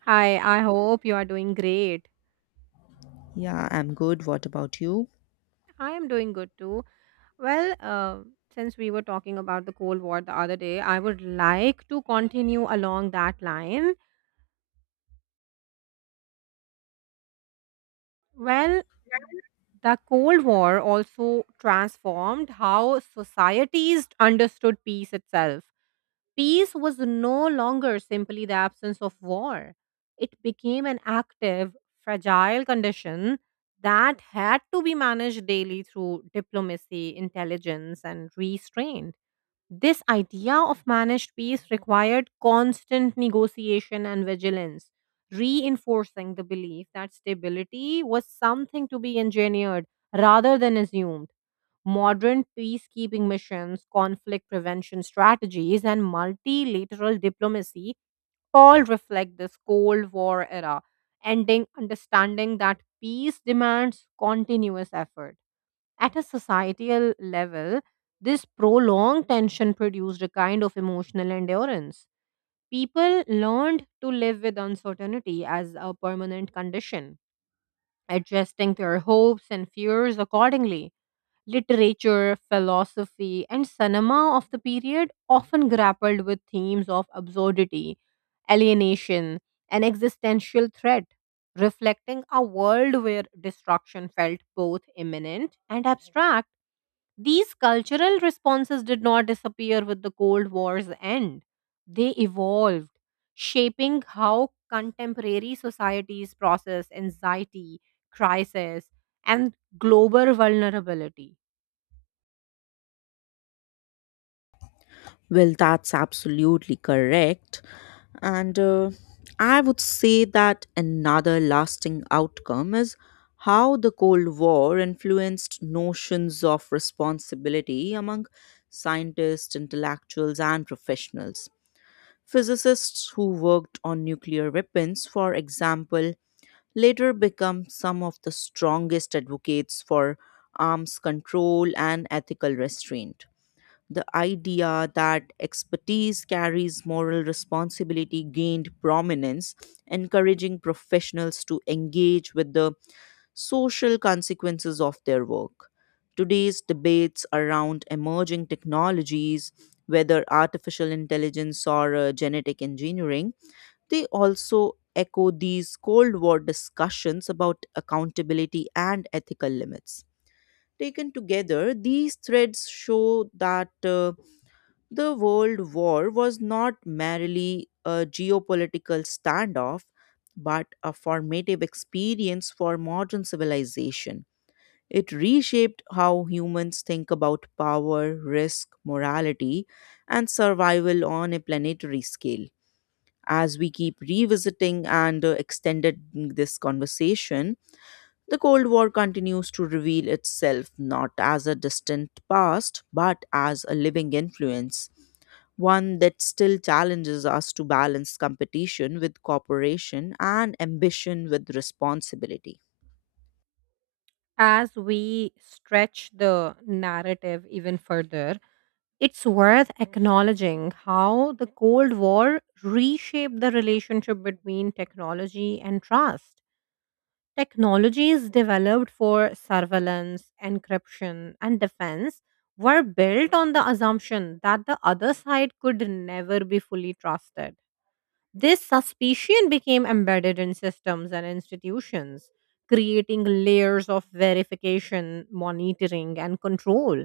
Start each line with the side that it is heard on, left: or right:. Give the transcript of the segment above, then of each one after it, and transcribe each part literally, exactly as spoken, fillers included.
right: Hi, I hope you are doing great.
left: Yeah, I'm good. What about you?
right: I am doing good too. Well, uh, since we were talking about the Cold War the other day, I would like to continue along that line. Well, the Cold War also transformed how societies understood peace itself. Peace was no longer simply the absence of war. It became an active, fragile condition that had to be managed daily through diplomacy, intelligence, and restraint. This idea of managed peace required constant negotiation and vigilance, reinforcing the belief that stability was something to be engineered rather than assumed. Modern peacekeeping missions, conflict prevention strategies, and multilateral diplomacy all reflect this Cold War era, ending understanding that peace demands continuous effort. At a societal level, this prolonged tension produced a kind of emotional endurance. People learned to live with uncertainty as a permanent condition, adjusting their hopes and fears accordingly. Literature, philosophy, and cinema of the period often grappled with themes of absurdity, alienation, and existential threat, reflecting a world where destruction felt both imminent and abstract. These cultural responses did not disappear with the Cold War's end, they evolved, shaping how contemporary societies process anxiety, crisis, and global vulnerability.
left: Well, that's absolutely correct. And uh, I would say that another lasting outcome is how the Cold War influenced notions of responsibility among scientists, intellectuals, and professionals. Physicists who worked on nuclear weapons, for example, later become some of the strongest advocates for arms control and ethical restraint. The idea that expertise carries moral responsibility gained prominence, encouraging professionals to engage with the social consequences of their work. Today's debates around emerging technologies, whether artificial intelligence or uh, genetic engineering, they also echo these Cold War discussions about accountability and ethical limits. Taken together, these threads show that. uh, the World War was not merely a geopolitical standoff, but a formative experience for modern civilization. It reshaped how humans think about power, risk, morality, and survival on a planetary scale. As we keep revisiting and uh, extending this conversation, the Cold War continues to reveal itself not as a distant past, but as a living influence, one that still challenges us to balance competition with cooperation and ambition with responsibility.
right: As we stretch the narrative even further, it's worth acknowledging how the Cold War reshaped the relationship between technology and trust. Technologies developed for surveillance, encryption, and defense were built on the assumption that the other side could never be fully trusted. This suspicion became embedded in systems and institutions, creating layers of verification, monitoring, and control.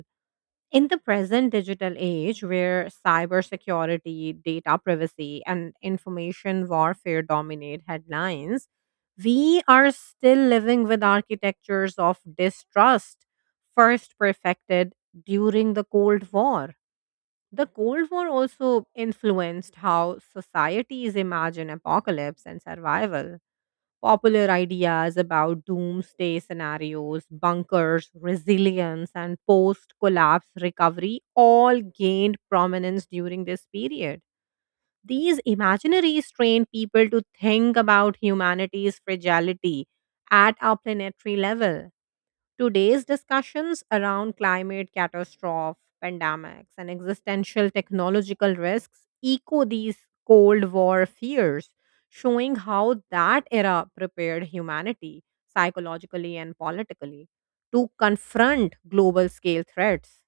right: In the present digital age, where cybersecurity, data privacy, and information warfare dominate headlines, we are still living with architectures of distrust, first perfected during the Cold War. The Cold War also influenced how societies imagine apocalypse and survival. Popular ideas about doomsday scenarios, bunkers, resilience, and post collapse recovery all gained prominence during this period. These imaginaries trained people to think about humanity's fragility at a planetary level. Today's discussions around climate catastrophe, pandemics, and existential technological risks echo these Cold War fears, showing how that era prepared humanity psychologically and politically to confront global scale threats.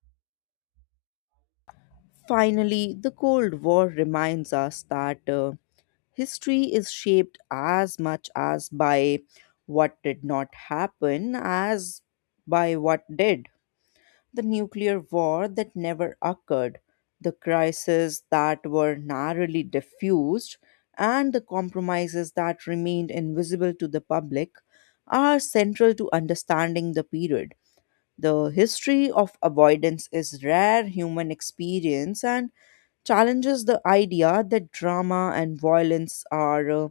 left: Finally, the Cold War reminds us that uh, history is shaped as much as by what did not happen as by what did. The nuclear war that never occurred, the crises that were narrowly diffused, and the compromises that remained invisible to the public are central to understanding the period. The history of avoidance is rare human experience and challenges the idea that drama and violence are uh,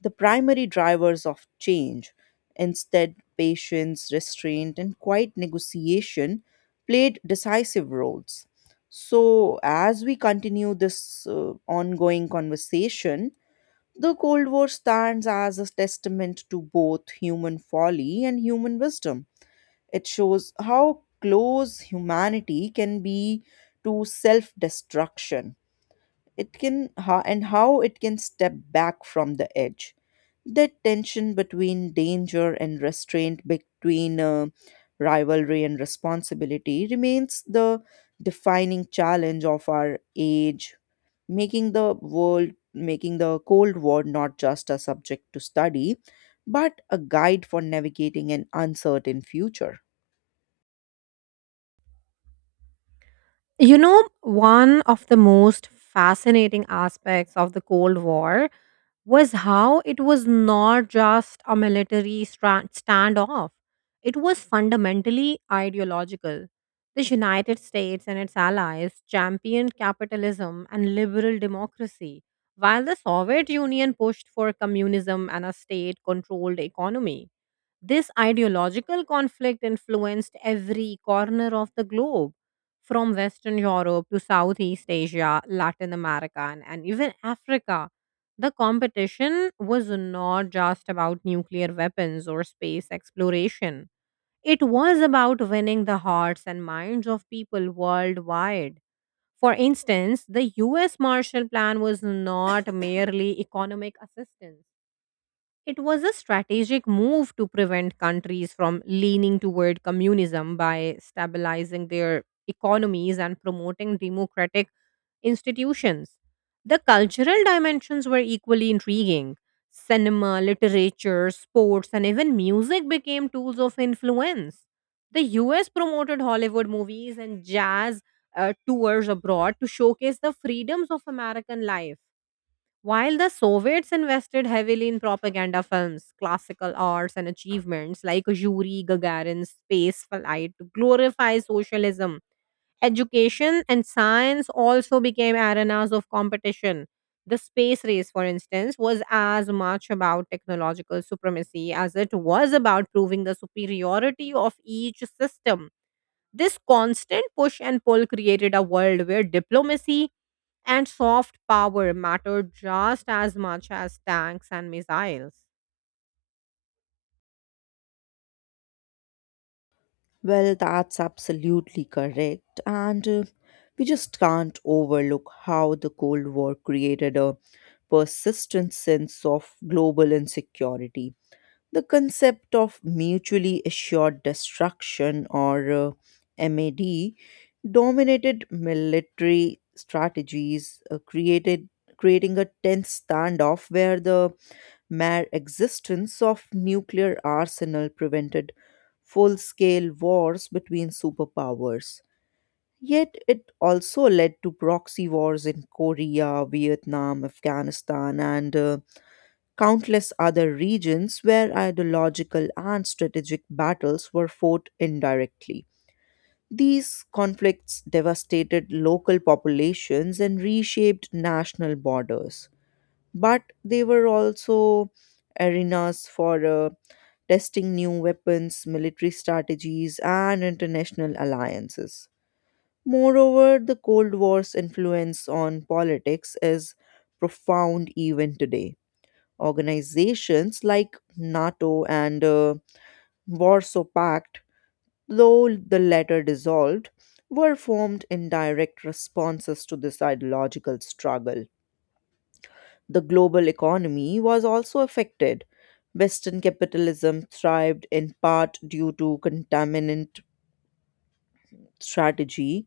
left: the primary drivers of change. Instead, patience, restraint, and quiet negotiation played decisive roles. So, as we continue this uh, ongoing conversation, the Cold War stands as a testament to both human folly and human wisdom. It shows how close humanity can be to self destruction. It can, ho- and how it can step back from the edge. That tension between danger and restraint, between uh, rivalry and responsibility, remains the defining challenge of our age, making the world, making the Cold War not just a subject to study, but a guide for navigating an uncertain future.
right: You know, one of the most fascinating aspects of the Cold War was how it was not just a military stra- standoff, it was fundamentally ideological. The United States and its allies championed capitalism and liberal democracy, while the Soviet Union pushed for communism and a state controlled economy. This ideological conflict influenced every corner of the globe, from Western Europe to Southeast Asia, Latin America, and, and even Africa. The competition was not just about nuclear weapons or space exploration. It was about winning the hearts and minds of people worldwide. For instance, the U S Marshall Plan was not merely economic assistance. It was a strategic move to prevent countries from leaning toward communism by stabilizing their economies and promoting democratic institutions. The cultural dimensions were equally intriguing. Cinema, literature, sports, and even music became tools of influence. The U S promoted Hollywood movies and jazz uh, tours abroad to showcase the freedoms of American life, while the Soviets invested heavily in propaganda films, classical arts, and achievements like Yuri Gagarin's space flight to glorify socialism. Education and science also became arenas of competition. The space race, for instance, was as much about technological supremacy as it was about proving the superiority of each system. This constant push and pull created a world where diplomacy and soft power mattered just as much as tanks and missiles.
left: Well, that's absolutely correct. And uh, We just can't overlook how the Cold War created a persistent sense of global insecurity. The concept of mutually assured destruction, or uh, MAD, dominated military strategies, uh, created creating a tense standoff where the mere existence of nuclear arsenal prevented full-scale wars between superpowers. Yet it also led to proxy wars in Korea, Vietnam, Afghanistan, and uh, countless other regions where ideological and strategic battles were fought indirectly. These conflicts devastated local populations and reshaped national borders, but they were also arenas for uh, testing new weapons, military strategies, and international alliances. Moreover, the Cold War's influence on politics is profound even today. Organizations like NATO and uh, Warsaw Pact, though the latter dissolved, were formed in direct responses to this ideological struggle. The global economy was also affected. Western capitalism thrived in part due to contaminant strategy,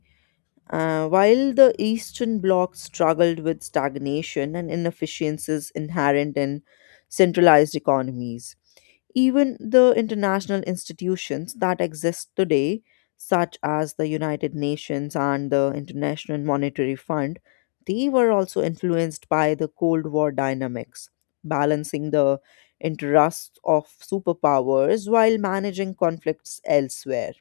left: uh, while the Eastern Bloc struggled with stagnation and inefficiencies inherent in centralized economies. Even the international institutions that exist today, such as the United Nations and the International Monetary Fund, they were also influenced by the Cold War dynamics, balancing the interests of superpowers while managing conflicts elsewhere.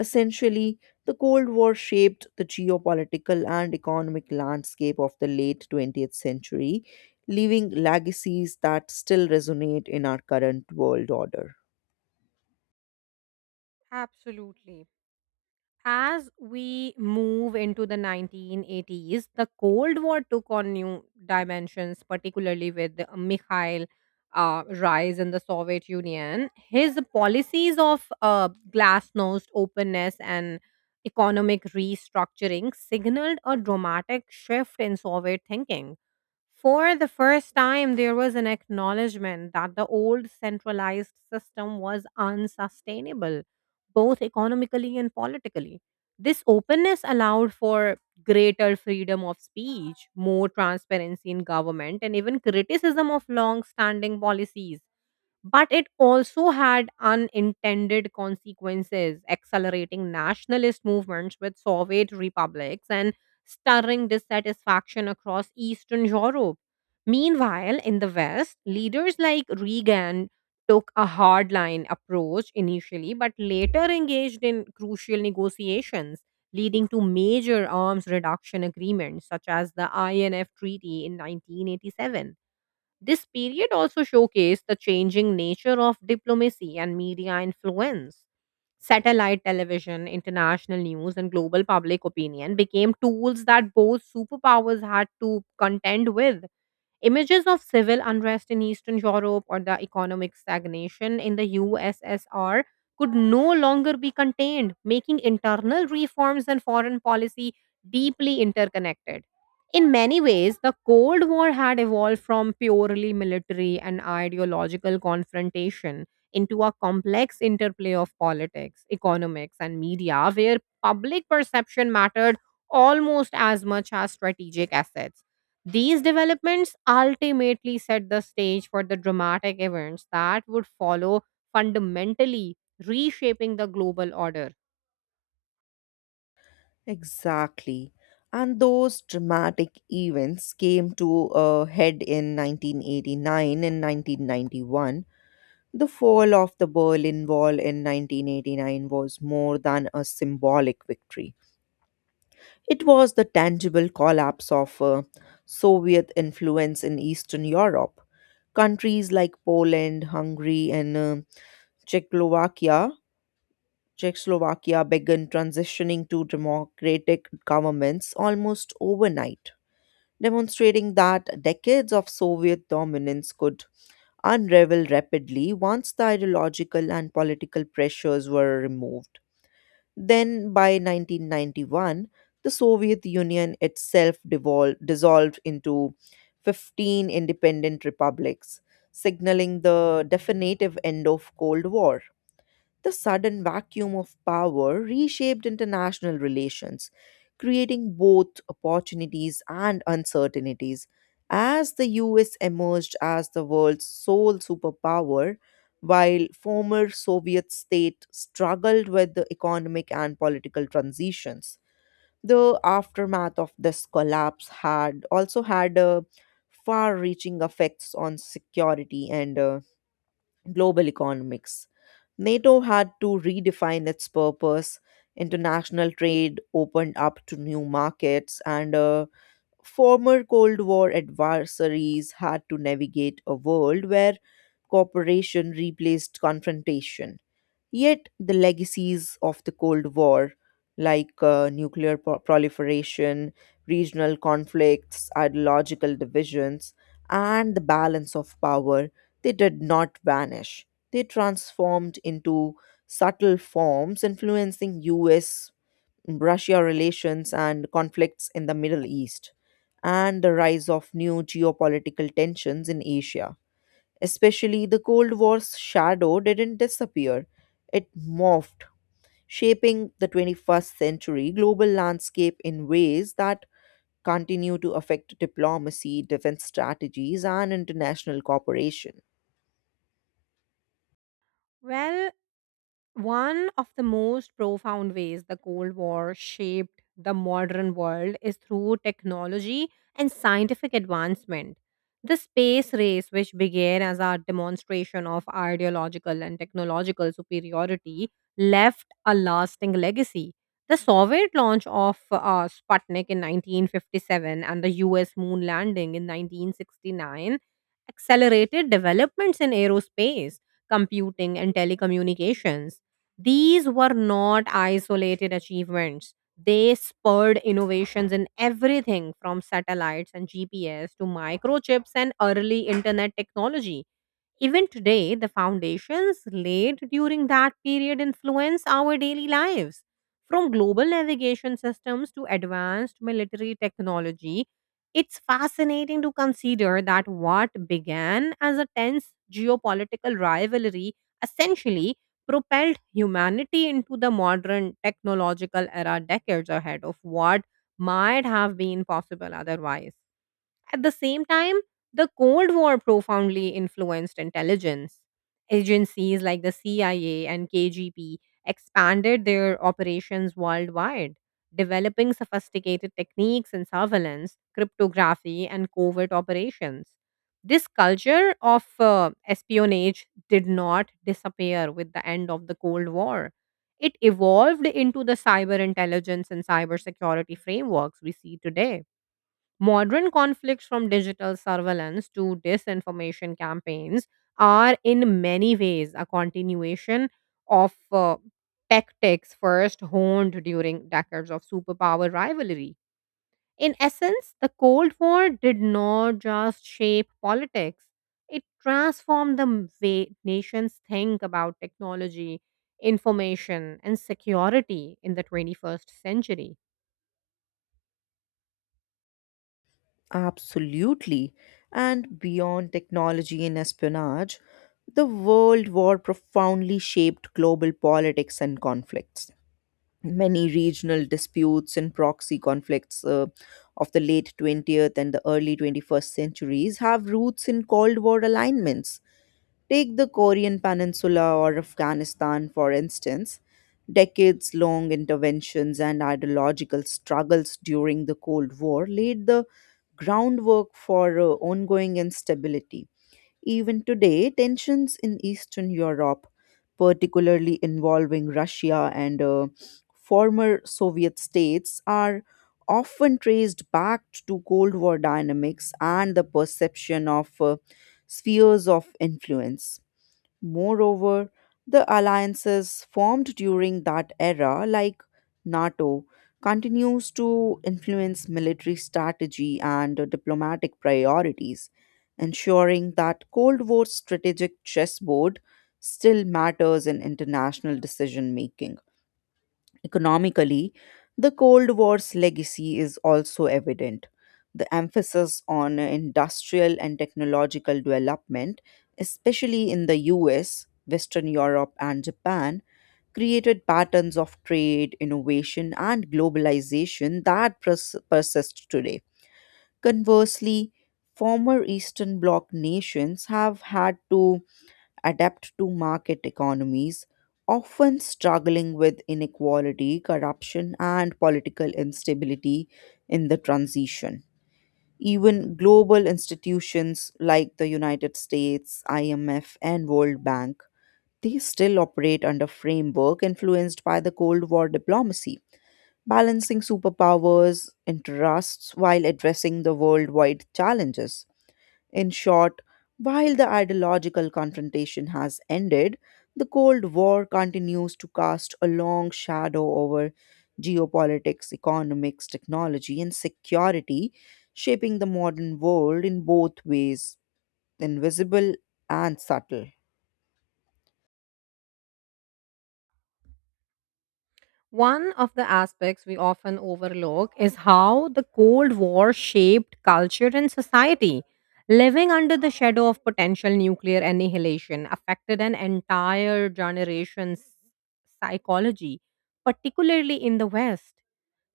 left: Essentially, the Cold War shaped the geopolitical and economic landscape of the late twentieth century, leaving legacies that still resonate in our current world order.
right: Absolutely. As we move into the nineteen eighties, the Cold War took on new dimensions, particularly with the Mikhail uh, rise in the Soviet Union. His policies of uh, glasnost, openness, and economic restructuring signaled a dramatic shift in Soviet thinking. For the first time, there was an acknowledgement that the old centralized system was unsustainable, both economically and politically. This openness allowed for greater freedom of speech, more transparency in government, and even criticism of long standing policies. But it also had unintended consequences, accelerating nationalist movements with Soviet republics and stirring dissatisfaction across Eastern Europe. Meanwhile, in the West, leaders like Reagan took a hardline approach initially, but later engaged in crucial negotiations, leading to major arms reduction agreements such as the I N F Treaty in nineteen eighty-seven. This period also showcased the changing nature of diplomacy and media influence. Satellite television, international news, and global public opinion became tools that both superpowers had to contend with. Images of civil unrest in Eastern Europe or the economic stagnation in the U S S R could no longer be contained, making internal reforms and foreign policy deeply interconnected. In many ways, the Cold War had evolved from purely military and ideological confrontation into a complex interplay of politics, economics, and media where public perception mattered almost as much as strategic assets. These developments ultimately set the stage for the dramatic events that would follow, fundamentally reshaping the global order.
left: Exactly. And those dramatic events came to a head in nineteen eighty-nine and nineteen ninety-one. The fall of the Berlin Wall in nineteen eighty-nine was more than a symbolic victory. It was the tangible collapse of uh, Soviet influence in Eastern Europe. Countries like Poland, Hungary, and uh, Czechoslovakia, Czechoslovakia began transitioning to democratic governments almost overnight, demonstrating that decades of Soviet dominance could unravel rapidly once the ideological and political pressures were removed. Then, by nineteen ninety-one, the Soviet Union itself devol- dissolved into fifteen independent republics, signaling the definitive end of Cold War. The sudden vacuum of power reshaped international relations, creating both opportunities and uncertainties, as the U S emerged as the world's sole superpower, while former Soviet state struggled with the economic and political transitions. The aftermath of this collapse had also had a far-reaching effects on security and uh, global economics. NATO had to redefine its purpose. International trade opened up to new markets, and uh, former Cold War adversaries had to navigate a world where cooperation replaced confrontation. Yet, the legacies of the Cold War, like uh, nuclear pro- proliferation, regional conflicts, ideological divisions, and the balance of power, they did not vanish. They transformed into subtle forms influencing U S Russia relations and conflicts in the Middle East, and the rise of new geopolitical tensions in Asia. Especially the Cold War's shadow didn't disappear, it morphed, shaping the twenty-first century global landscape in ways that continue to affect diplomacy, defense strategies, and international cooperation.
right: Well, One of the most profound ways the Cold War shaped the modern world is through technology and scientific advancement. The space race, which began as a demonstration of ideological and technological superiority, left a lasting legacy. The Soviet launch of uh, Sputnik in nineteen fifty-seven and the U S moon landing in nineteen sixty-nine accelerated developments in aerospace, computing, and telecommunications. These were not isolated achievements. They spurred innovations in everything from satellites and G P S to microchips and early internet technology. Even today, the foundations laid during that period influence our daily lives. From global navigation systems to advanced military technology, it's fascinating to consider that what began as a tense geopolitical rivalry essentially propelled humanity into the modern technological era decades ahead of what might have been possible otherwise. At the same time, the Cold War profoundly influenced intelligence. Agencies like the C I A and K G B expanded their operations worldwide, developing sophisticated techniques in surveillance, cryptography, and covert operations. This culture of uh, espionage did not disappear with the end of the Cold War. It evolved into the cyber intelligence and cybersecurity frameworks we see today. Modern conflicts from digital surveillance to disinformation campaigns are in many ways a continuation of uh, tactics first honed during decades of superpower rivalry. In essence, the Cold War did not just shape politics, it transformed the way nations think about technology, information, and security in the twenty-first century.
left: Absolutely. And beyond technology and espionage, the World War profoundly shaped global politics and conflicts. Many regional disputes and proxy conflicts uh, of the late twentieth and the early twenty-first centuries have roots in Cold War alignments. Take the Korean Peninsula or Afghanistan, for instance. Decades long interventions and ideological struggles during the Cold War laid the groundwork for uh, ongoing instability. Even today, tensions in Eastern Europe, particularly involving Russia and uh, former Soviet states, are often traced back to Cold War dynamics and the perception of uh, spheres of influence. Moreover, the alliances formed during that era, like NATO, continues to influence military strategy and uh, diplomatic priorities, ensuring that Cold War strategic chessboard still matters in international decision making. Economically, the Cold War's legacy is also evident. The emphasis on industrial and technological development, especially in the U S, Western Europe, and Japan, created patterns of trade, innovation, and globalization that pers- persist today. Conversely, former Eastern Bloc nations have had to adapt to market economies, often struggling with inequality, corruption, and political instability in the transition. Even global institutions like the United States, I M F, and World Bank, they still operate under framework influenced by the Cold War diplomacy, balancing superpowers' interests while addressing the worldwide challenges. In short, while the ideological confrontation has ended, the Cold War continues to cast a long shadow over geopolitics, economics, technology, and security, shaping the modern world in both ways, invisible and subtle.
right: One of the aspects we often overlook is how the Cold War shaped culture and society. Living under the shadow of potential nuclear annihilation affected an entire generation's psychology, particularly in the West.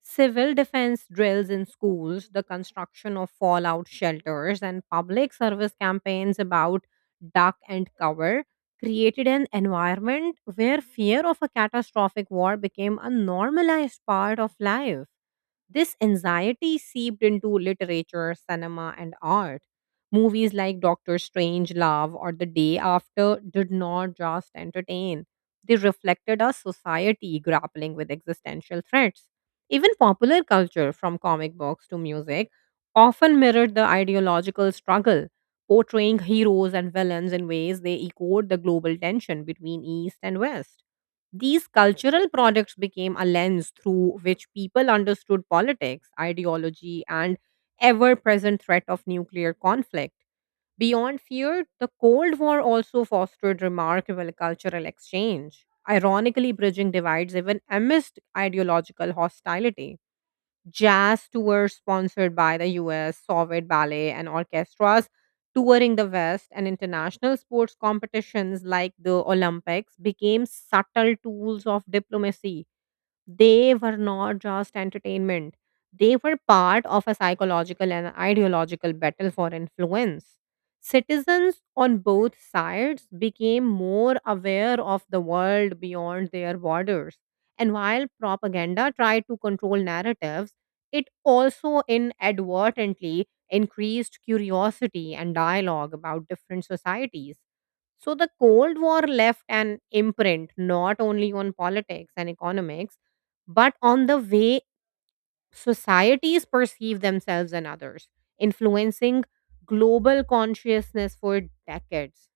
right: Civil defense drills in schools, the construction of fallout shelters, and public service campaigns about duck and cover created an environment where fear of a catastrophic war became a normalized part of life. This anxiety seeped into literature, cinema, and art. Movies like Doctor Strange Love or The Day After did not just entertain, they reflected a society grappling with existential threats. Even popular culture, from comic books to music, often mirrored the ideological struggle, portraying heroes and villains in ways they echoed the global tension between East and West. These cultural products became a lens through which people understood politics, ideology, and ever present threat of nuclear conflict. Beyond fear, the Cold War also fostered remarkable cultural exchange, ironically, bridging divides even amidst ideological hostility. Jazz tours sponsored by the U S, Soviet ballet and orchestras touring the West, and international sports competitions like the Olympics became subtle tools of diplomacy. They were not just entertainment. They were part of a psychological and ideological battle for influence. Citizens on both sides became more aware of the world beyond their borders. And while propaganda tried to control narratives, it also inadvertently increased curiosity and dialogue about different societies. So the Cold War left an imprint not only on politics and economics but on the way societies perceive themselves and others, influencing global consciousness for decades.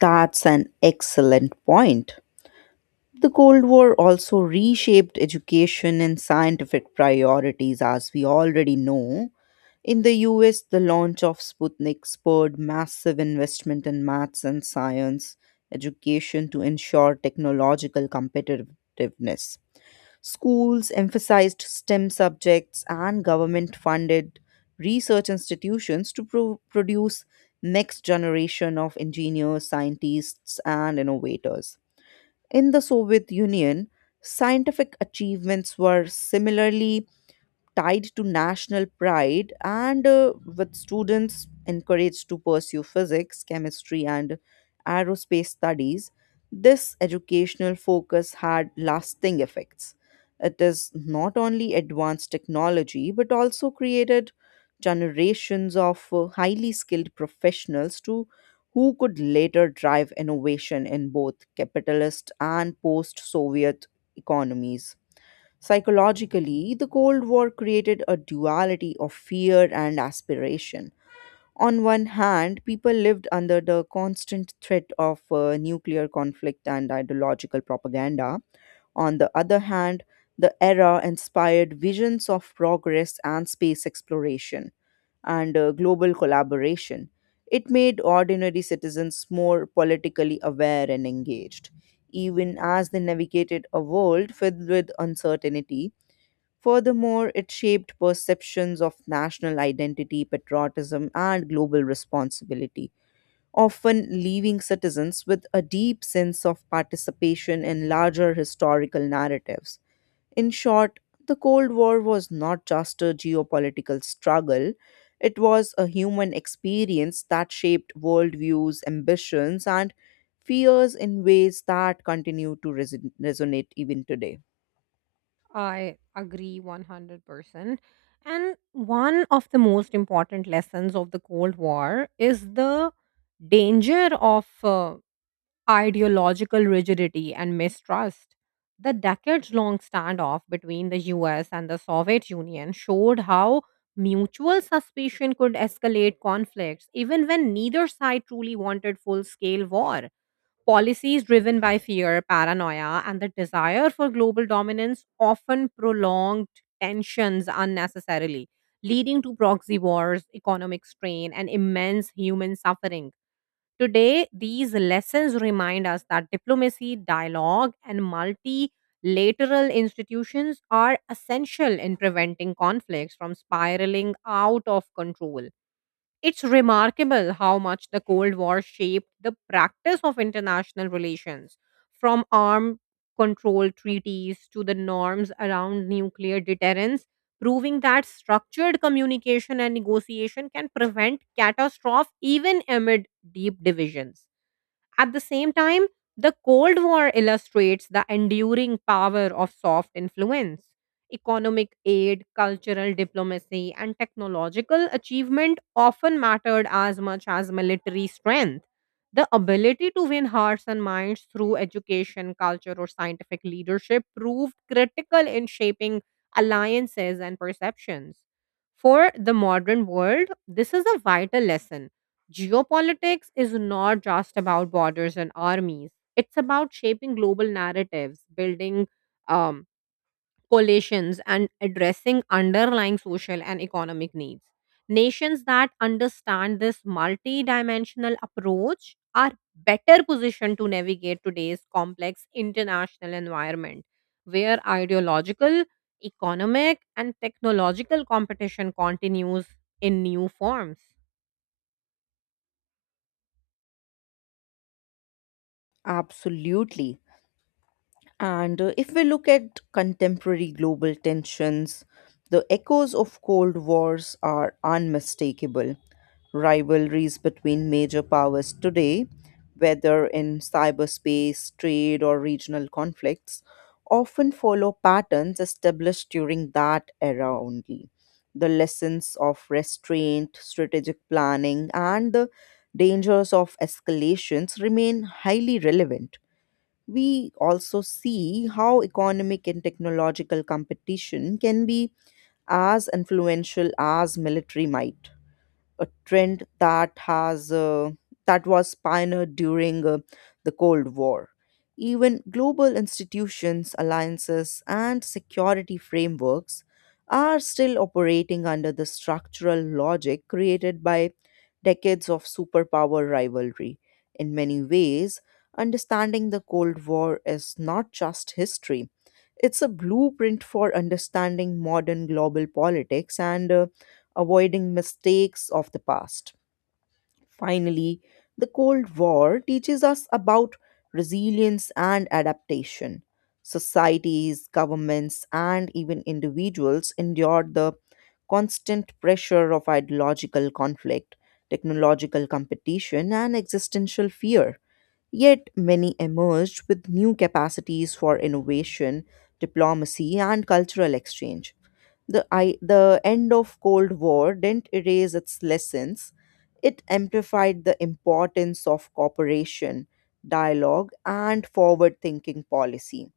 left: That's an excellent point. The Cold War also reshaped education and scientific priorities, as we already know. In the U S, the launch of Sputnik spurred massive investment in maths and science education to ensure technological competitiveness. Schools emphasized STEM subjects and government funded research institutions to pro- produce next generation of engineers, scientists and innovators. In the Soviet Union, scientific achievements were similarly tied to national pride and uh, with students encouraged to pursue physics, chemistry, and aerospace studies, this educational focus had lasting effects. It is not only advanced technology but also created generations of uh, highly skilled professionals to who could later drive innovation in both capitalist and post-Soviet economies. Psychologically, the Cold War created a duality of fear and aspiration. On one hand, people lived under the constant threat of uh, nuclear conflict and ideological propaganda. On the other hand, the era inspired visions of progress and space exploration and uh, global collaboration. It made ordinary citizens more politically aware and engaged, even as they navigated a world filled with uncertainty. Furthermore, it shaped perceptions of national identity, patriotism, and global responsibility, often leaving citizens with a deep sense of participation in larger historical narratives. In short, the Cold War was not just a geopolitical struggle, it was a human experience that shaped worldviews, ambitions, and fears in ways that continue to reson- resonate even today.
right: I agree one hundred percent. And one of the most important lessons of the Cold War is the danger of uh, ideological rigidity and mistrust. The decades long standoff between the U S and the Soviet Union showed how mutual suspicion could escalate conflicts even when neither side truly wanted full scale war. Policies driven by fear, paranoia, and the desire for global dominance often prolonged tensions unnecessarily, leading to proxy wars, economic strain, and immense human suffering. Today, these lessons remind us that diplomacy, dialogue, and multilateral institutions are essential in preventing conflicts from spiraling out of control. It's remarkable how much the Cold War shaped the practice of international relations, from armed control treaties to the norms around nuclear deterrence, proving that structured communication and negotiation can prevent catastrophe even amid deep divisions. At the same time, the Cold War illustrates the enduring power of soft influence. Economic aid, cultural diplomacy, and technological achievement often mattered as much as military strength. The ability to win hearts and minds through education, culture, or scientific leadership proved critical in shaping alliances and perceptions. For the modern world, this is a vital lesson. Geopolitics is not just about borders and armies. It's about shaping global narratives, building um, coalitions, and addressing underlying social and economic needs. Nations that understand this multidimensional approach are better positioned to navigate today's complex international environment, where ideological, economic, and technological competition continues in new forms.
left: Absolutely. And uh, If we look at contemporary global tensions, the echoes of Cold Wars are unmistakable. Rivalries between major powers today, whether in cyberspace, trade, or regional conflicts, often follow patterns established during that era only. The lessons of restraint, strategic planning, and the dangers of escalations remain highly relevant. We also see how economic and technological competition can be as influential as military might, a trend that has uh, that was pioneered during uh, the Cold War. Even global institutions, alliances, and security frameworks are still operating under the structural logic created by decades of superpower rivalry. In many ways, understanding the Cold War is not just history, it's a blueprint for understanding modern global politics and uh, avoiding mistakes of the past. Finally, the Cold War teaches us about resilience and adaptation. Societies, governments, and even individuals endured the constant pressure of ideological conflict, technological competition, and existential fear. Yet, many emerged with new capacities for innovation, diplomacy, and cultural exchange. The, I, the end of Cold War didn't erase its lessons. It amplified the importance of cooperation, dialogue, and forward thinking policy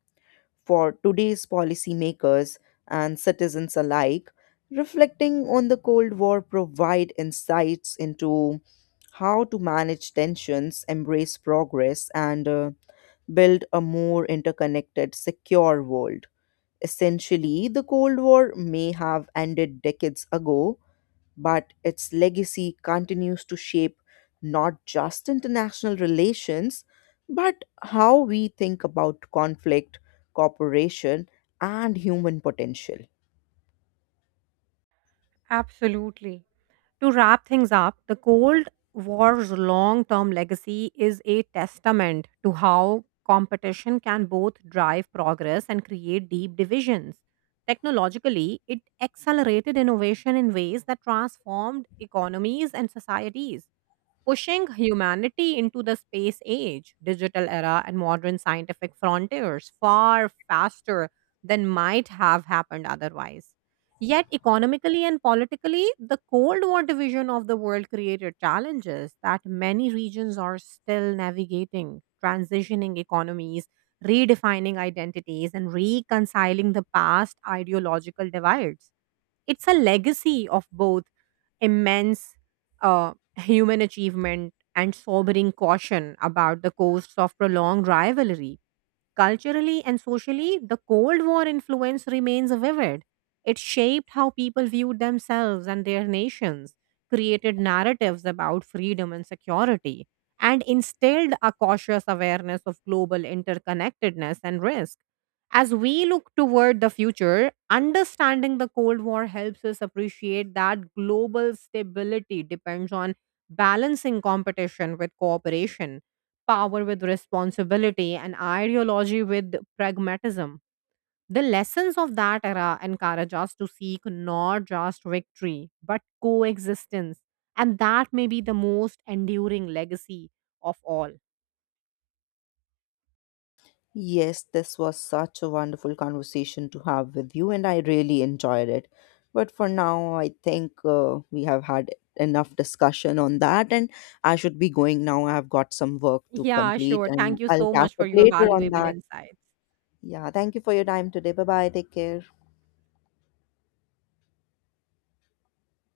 left: for today's policymakers and citizens alike. Reflecting on the Cold War provide insights into how to manage tensions, embrace progress, and uh, build a more interconnected, secure world. Essentially, the Cold War may have ended decades ago, but its legacy continues to shape not just international relations, but how we think about conflict, cooperation, and human potential.
right: Absolutely. To wrap things up, the Cold War's long term legacy is a testament to how competition can both drive progress and create deep divisions. Technologically, it accelerated innovation in ways that transformed economies and societies pushing humanity into the space age, digital era, and modern scientific frontiers far faster than might have happened otherwise. Yet, economically and politically, the Cold War division of the world created challenges that many regions are still navigating, transitioning economies, redefining identities, and reconciling the past ideological divides. It's a legacy of both immense uh, human achievement and sobering caution about the costs of prolonged rivalry. Culturally and socially, the Cold War influence remains vivid. It shaped how people viewed themselves and their nations, created narratives about freedom and security, and instilled a cautious awareness of global interconnectedness and risk. As we look toward the future, understanding the Cold War helps us appreciate that global stability depends on balancing competition with cooperation, power with responsibility, and ideology with pragmatism. The lessons of that era encourage us to seek not just victory, but coexistence. And that may be the most enduring legacy of all.
left: Yes, this was such a wonderful conversation to have with you, and I really enjoyed it. But for now, I think uh, we have had enough discussion on that, and I should be going now. I have got some work to
right: Yeah,
left: complete,
right: sure. Thank
left: and
right: you
left: I'll
right: so
left: catch
right: much for
left: up
right: your
left: later on
right: valuable
left: that.
right: insights.
left: Yeah, thank you for your time today. Bye bye. Take care.